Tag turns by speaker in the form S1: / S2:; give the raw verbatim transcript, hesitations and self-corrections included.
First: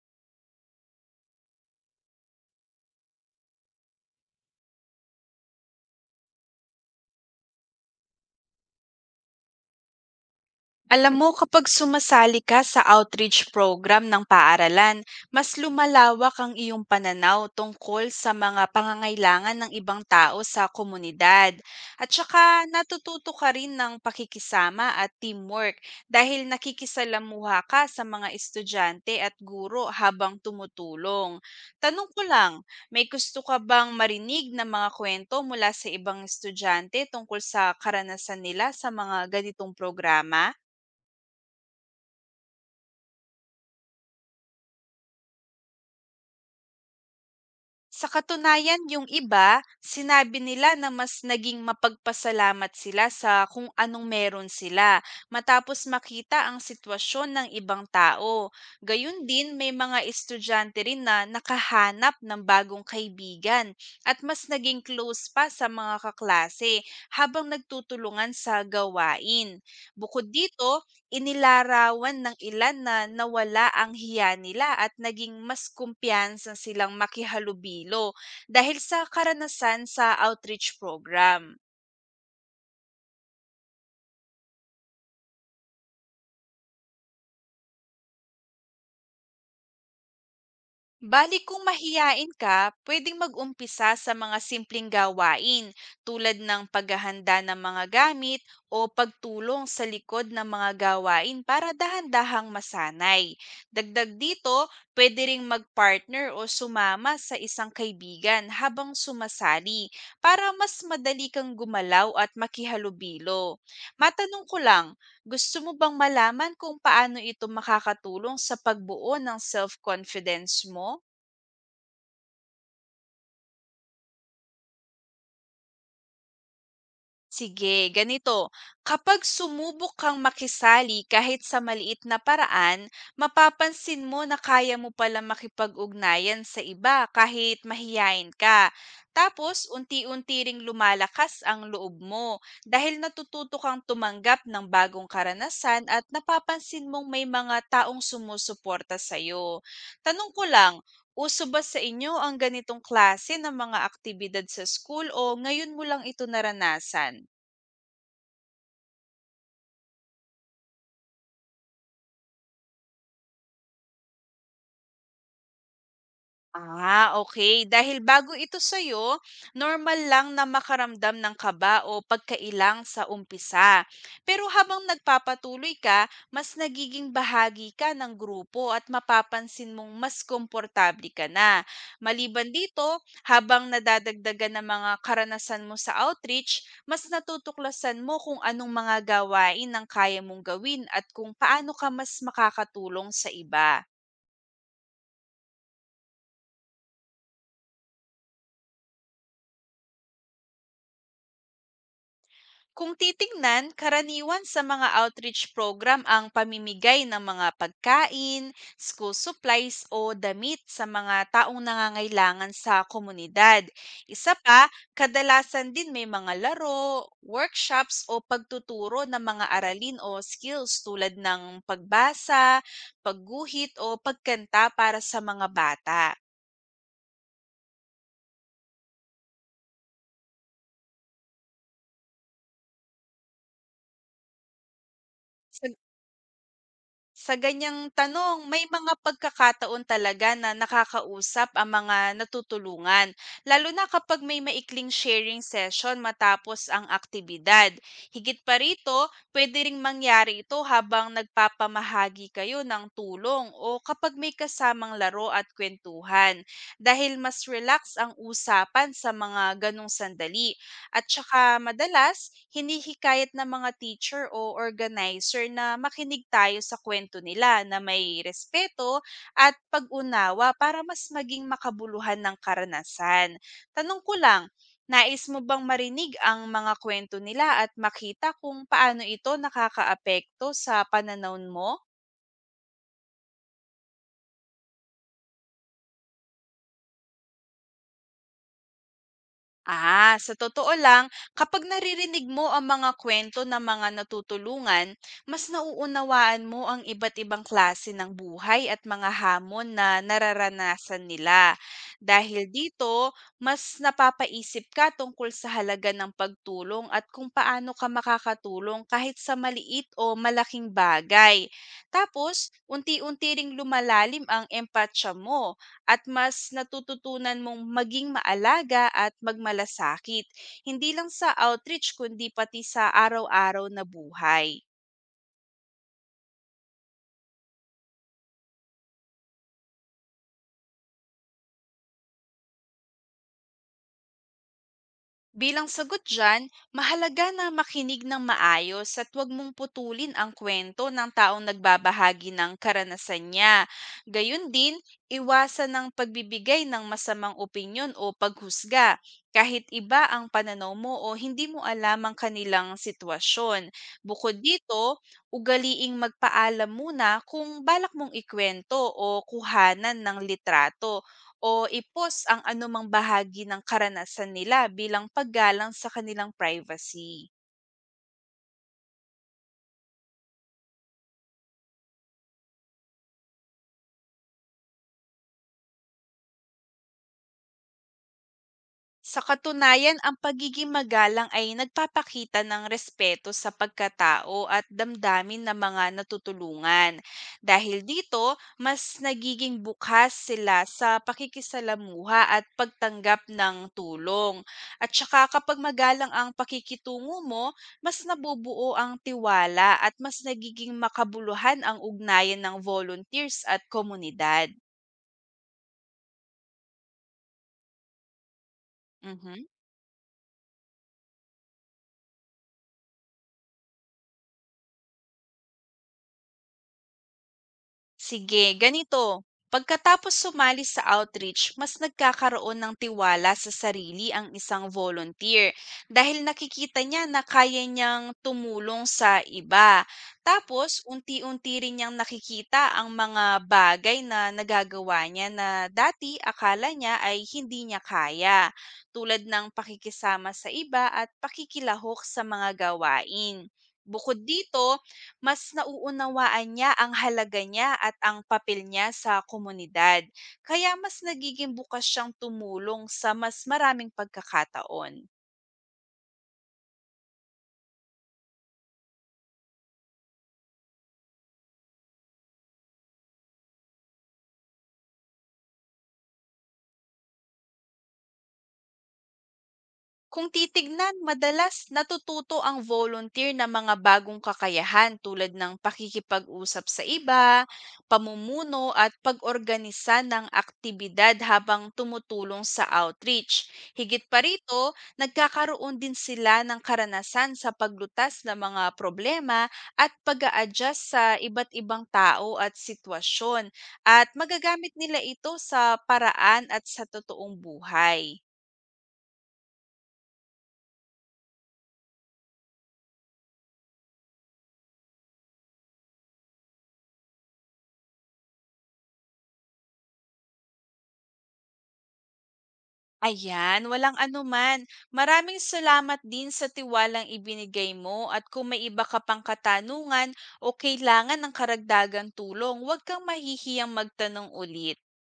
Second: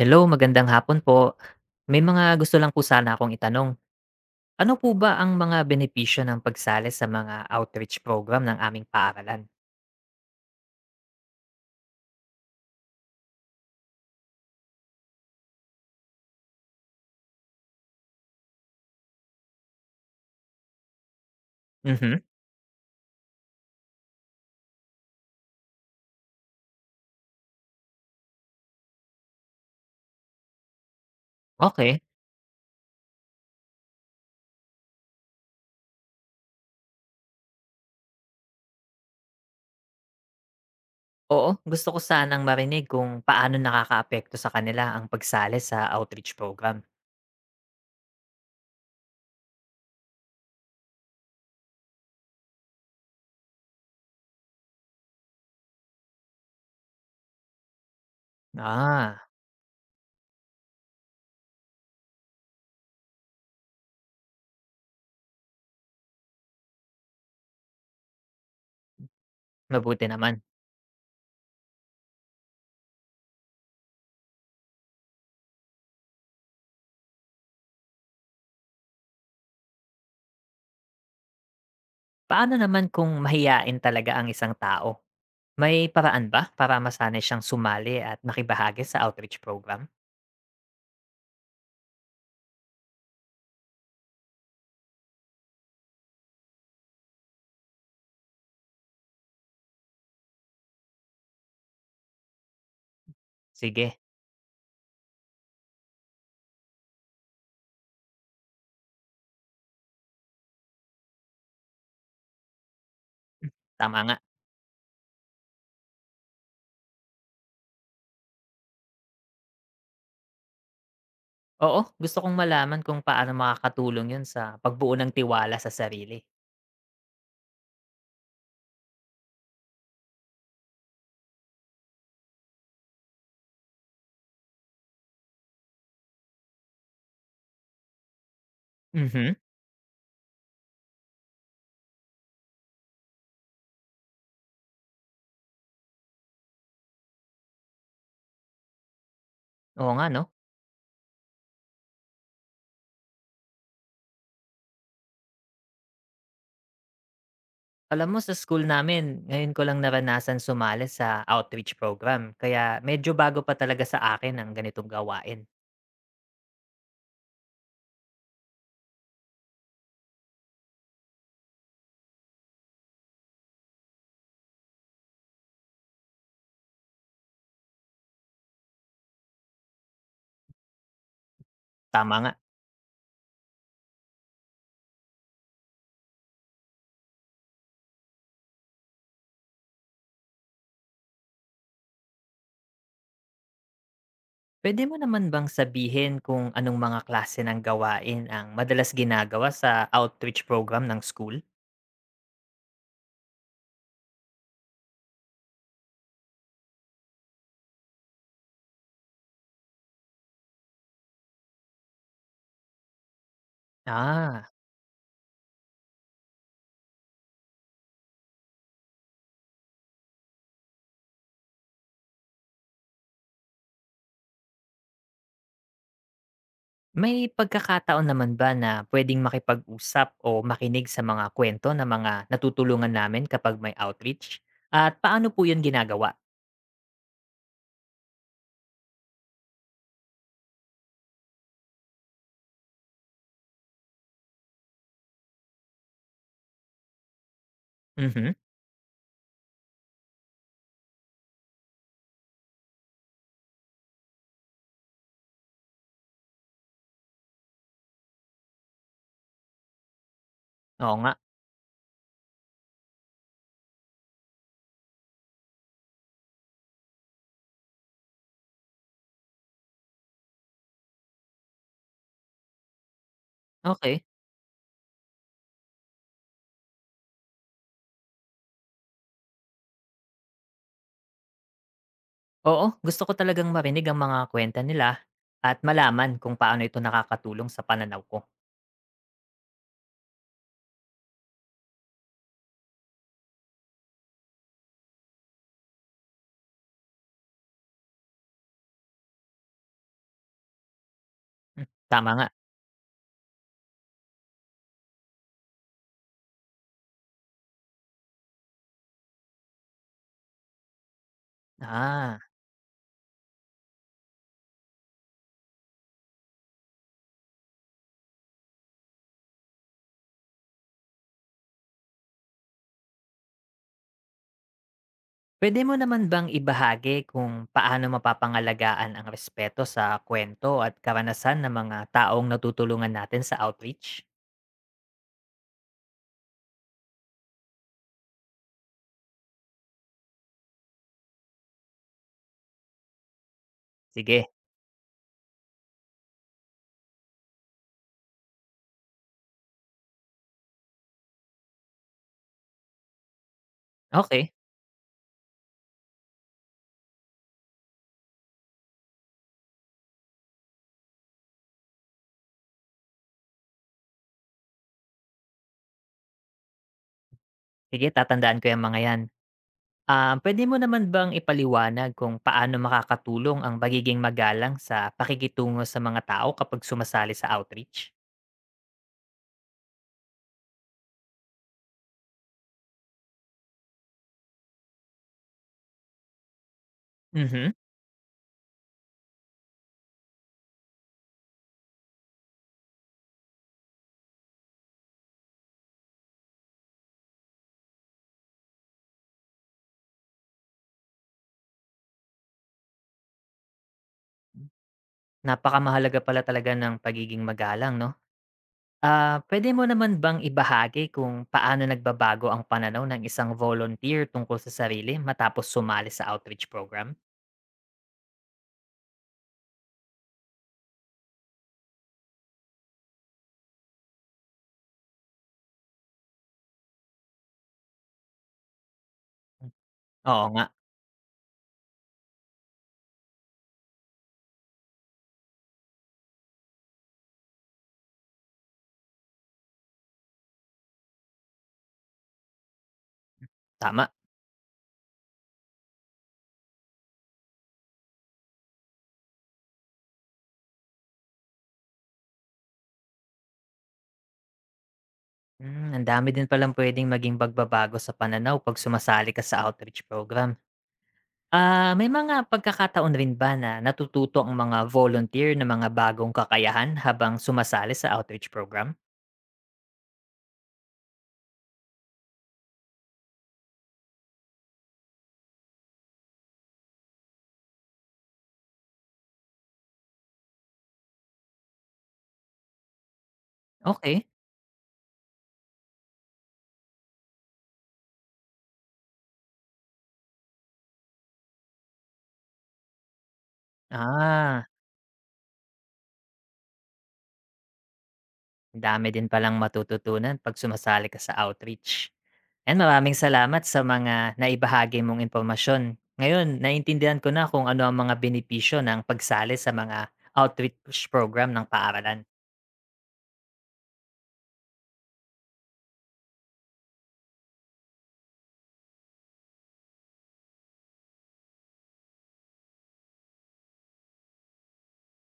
S1: Hello, magandang hapon po. May mga gusto lang po sana akong itanong. Ano po ba ang mga benepisyo ng pagsali sa mga outreach program ng aming paaralan?
S2: Alam mo, kapag sumasali ka sa outreach program ng paaralan, mas lumalawak ang iyong pananaw tungkol sa mga pangangailangan ng ibang tao sa komunidad. At
S1: Mhm.
S2: saka natututo ka rin ng pakikisama at teamwork dahil nakikisalamuha ka sa mga estudyante at guro habang tumutulong.
S1: Okay.
S2: Tanong ko lang, may gusto ka bang marinig ng mga kwento mula sa ibang estudyante tungkol sa karanasan nila sa mga ganitong programa?
S1: Oo, gusto ko sanang marinig kung paano nakakaapekto sa kanila ang pagsali sa outreach program.
S2: Sa katunayan, yung iba, sinabi nila na mas naging mapagpasalamat sila sa kung anong meron sila matapos makita ang sitwasyon ng ibang tao. Gayun
S1: Ah,
S2: din, may mga estudyante rin na nakahanap ng bagong kaibigan at mas naging close pa sa mga kaklase habang nagtutulungan sa gawain.
S1: mabuti
S2: Bukod
S1: naman.
S2: dito, inilarawan ng ilan na nawala ang hiya nila at naging mas kumpiyansa silang makihalubilo dahil sa karanasan sa outreach program.
S1: Paano naman kung mahiyain talaga ang isang tao? May paraan ba para masanay siyang sumali at makibahagi sa outreach program?
S2: Bali kung mahiyain ka, pwedeng mag-umpisa sa mga simpleng gawain tulad ng paghahanda ng mga gamit o pagtulong sa likod ng mga gawain para dahan-dahang masanay.
S1: Sige,
S2: Dagdag dito, pwede ring mag-partner o sumama sa isang kaibigan habang sumasali para mas madali kang gumalaw at makihalubilo.
S1: tama nga.
S2: Matanong ko lang, gusto mo bang malaman kung paano ito makakatulong sa pagbuo ng self-confidence mo?
S1: Oo, gusto kong malaman kung paano makakatulong yun sa pagbuo ng tiwala sa sarili.
S2: Sige, ganito. Kapag sumubok kang makisali kahit sa maliit na paraan, mapapansin mo na kaya mo pala makipag-ugnayan sa iba kahit mahiyain ka.
S1: Mhm,
S2: Tapos, unti-unti ring lumalakas ang loob mo dahil natututo kang tumanggap ng bagong karanasan at napapansin mong may mga taong sumusuporta sa'yo.
S1: oo nga 'no.
S2: Tanong ko lang, uso ba sa inyo ang ganitong klase ng mga aktibidad sa school o ngayon mo lang ito naranasan?
S1: Alam mo, sa school namin, ngayon ko lang naranasan sumali sa outreach program, kaya medyo bago pa talaga sa akin ang ganitong gawain.
S2: Ah, okay. Dahil bago ito sa'yo, normal lang na makaramdam ng kaba o pagkailang sa umpisa. Pero habang nagpapatuloy ka, mas nagiging bahagi ka ng grupo at mapapansin mong mas komportable ka na.
S1: Tama nga.
S2: Maliban dito, habang nadadagdagan ng mga karanasan mo sa outreach, mas natutuklasan mo kung anong mga gawain ang kaya mong gawin at kung paano ka mas makakatulong sa iba.
S1: Puwede mo naman bang sabihin kung anong mga klase ng gawain ang madalas ginagawa sa outreach program ng school?
S2: Kung titingnan, karaniwan sa mga outreach program ang pamimigay ng mga pagkain, school supplies o damit sa mga taong nangangailangan sa komunidad. Isa
S1: Ah.
S2: pa, kadalasan din may mga laro, workshops o pagtuturo ng mga aralin o skills tulad ng pagbasa, pagguhit o pagkanta para sa mga bata.
S1: May pagkakataon naman ba na puwedeng makipag-usap o makinig sa mga kuwento ng mga natutulungan namin kapag may outreach? At paano po 'yun
S2: Sa
S1: ginagawa?
S2: Sa ganiyang tanong, may mga pagkakataon talaga na nakakausap ang mga natutulungan, lalo na kapag may maikling sharing session matapos ang aktibidad.
S1: Mhm.
S2: Higit pa rito, pwede ring mangyari ito habang nagpapamahagi kayo ng tulong o kapag may kasamang laro at kwentuhan, dahil mas relax ang usapan sa mga ganong sandali.
S1: Oo
S2: At
S1: nga.
S2: tsaka madalas, hinihikayat ng mga teacher o organizer na makinig tayo sa kwento nila na may respeto at pag-unawa para mas maging makabuluhan ng karanasan. Tanong
S1: Okay.
S2: ko lang, nais mo bang marinig ang mga kwento nila at makita kung paano ito nakakaapekto sa pananaw mo?
S1: Oo, gusto ko talagang marinig ang mga kuwento nila at malaman kung paano ito nakakatulong sa pananaw ko.
S2: Ah, sa totoo lang, kapag naririnig mo ang mga kwento ng mga natutulungan, mas nauunawaan mo ang iba't ibang klase ng buhay at mga hamon na nararanasan nila.
S1: Hmm, tama nga.
S2: Dahil dito, mas napapaisip ka tungkol sa halaga ng pagtulong at kung paano ka makakatulong kahit sa maliit o malaking bagay.
S1: Ah,
S2: Tapos, unti-unti ring lumalalim ang empatsya mo at mas natututunan mong maging maalaga at magmalasakit, hindi lang sa outreach kundi pati sa araw-araw na buhay.
S1: puwede mo naman bang ibahagi kung paano mapapangalagaan ang respeto sa kuwento at karanasan ng mga taong natutulungan natin sa outreach?
S2: Bilang sagot dyan, mahalaga na makinig ng maayos at huwag mong putulin ang kwento ng taong nagbabahagi ng karanasan niya.
S1: Sige.
S2: Gayun din, iwasan ng pagbibigay ng masamang opinyon o paghusga kahit iba ang pananaw mo o hindi mo alam ang kanilang sitwasyon.
S1: Okay.
S2: Bukod dito, ugaliing magpaalam muna kung balak mong ikwento o kuhanan ng litrato o i-post ang anumang bahagi ng karanasan nila bilang paggalang sa kanilang privacy.
S1: Sige, tatandaan ko yung mga 'yan. Ah, pwede mo naman bang ipaliwanag kung paano makakatulong ang pagiging magalang sa pakikitungo sa mga tao kapag sumasali sa outreach?
S2: Sa katunayan, ang pagiging magalang ay nagpapakita ng respeto sa pagkatao at damdamin ng mga natutulungan.
S1: Mhm,
S2: Dahil dito, mas nagiging bukas sila sa pakikisalamuha at pagtanggap ng tulong. At saka kapag magalang ang pakikitungo mo, mas nabubuo ang tiwala at mas nagiging makabuluhan ang ugnayan ng volunteers at komunidad.
S1: napakamahalaga pala talaga ng pagiging magalang 'no? Ah,
S2: Mhm.
S1: pwede mo naman bang ibahagi kung paano nagbabago ang pananaw ng isang volunteer tungkol sa sarili matapos sumali sa outreach program?
S2: Sige, ganito. Pagkatapos sumali sa outreach, mas nagkakaroon ng tiwala sa sarili ang isang volunteer dahil nakikita niya na kaya niyang tumulong sa iba.
S1: Oo nga,
S2: Tapos, unti-unti rin niyang nakikita ang mga bagay na nagagawa niya na dati akala niya ay hindi niya kaya, tulad ng pakikisama sa iba at pakikilahok sa mga gawain.
S1: tama.
S2: Bukod dito, mas nauunawaan niya ang halaga niya at ang papel niya sa komunidad. Kaya mas nagiging bukas siyang tumulong sa mas maraming pagkakataon.
S1: Hmm, ang dami din palang pwedeng maging bagbabago sa pananaw 'pag sumasali ka sa outreach program. Ah, may mga pagkakataon rin ba na natututo ang mga volunteer ng mga bagong kakayahan habang sumasali sa outreach program?
S2: Kung titignan, madalas natututo ang volunteer ng mga bagong kakayahan tulad ng pakikipag-usap sa iba, pamumuno at pag-organisa ng aktibidad habang tumutulong sa outreach. Higit
S1: Okay.
S2: pa rito, nagkakaroon din sila ng karanasan sa paglutas ng mga problema at pag adjust sa iba't ibang tao at sitwasyon at
S1: Ah,
S2: magagamit nila ito sa paraan at sa totoong buhay.
S1: ang dami din palang matututunan 'pag sumasali ka sa outreach. And maraming salamat sa mga naibahagi mong impormasyon. Ngayon, naintindihan ko na kung ano ang mga benepisyo ng pagsali sa mga outreach program ng paaralan.
S2: Ayan, walang anuman. Maraming salamat din sa tiwalang ibinigay mo at kung may iba ka pang katanungan o kailangan ng karagdagang tulong, huwag kang mahihiyang magtanong ulit.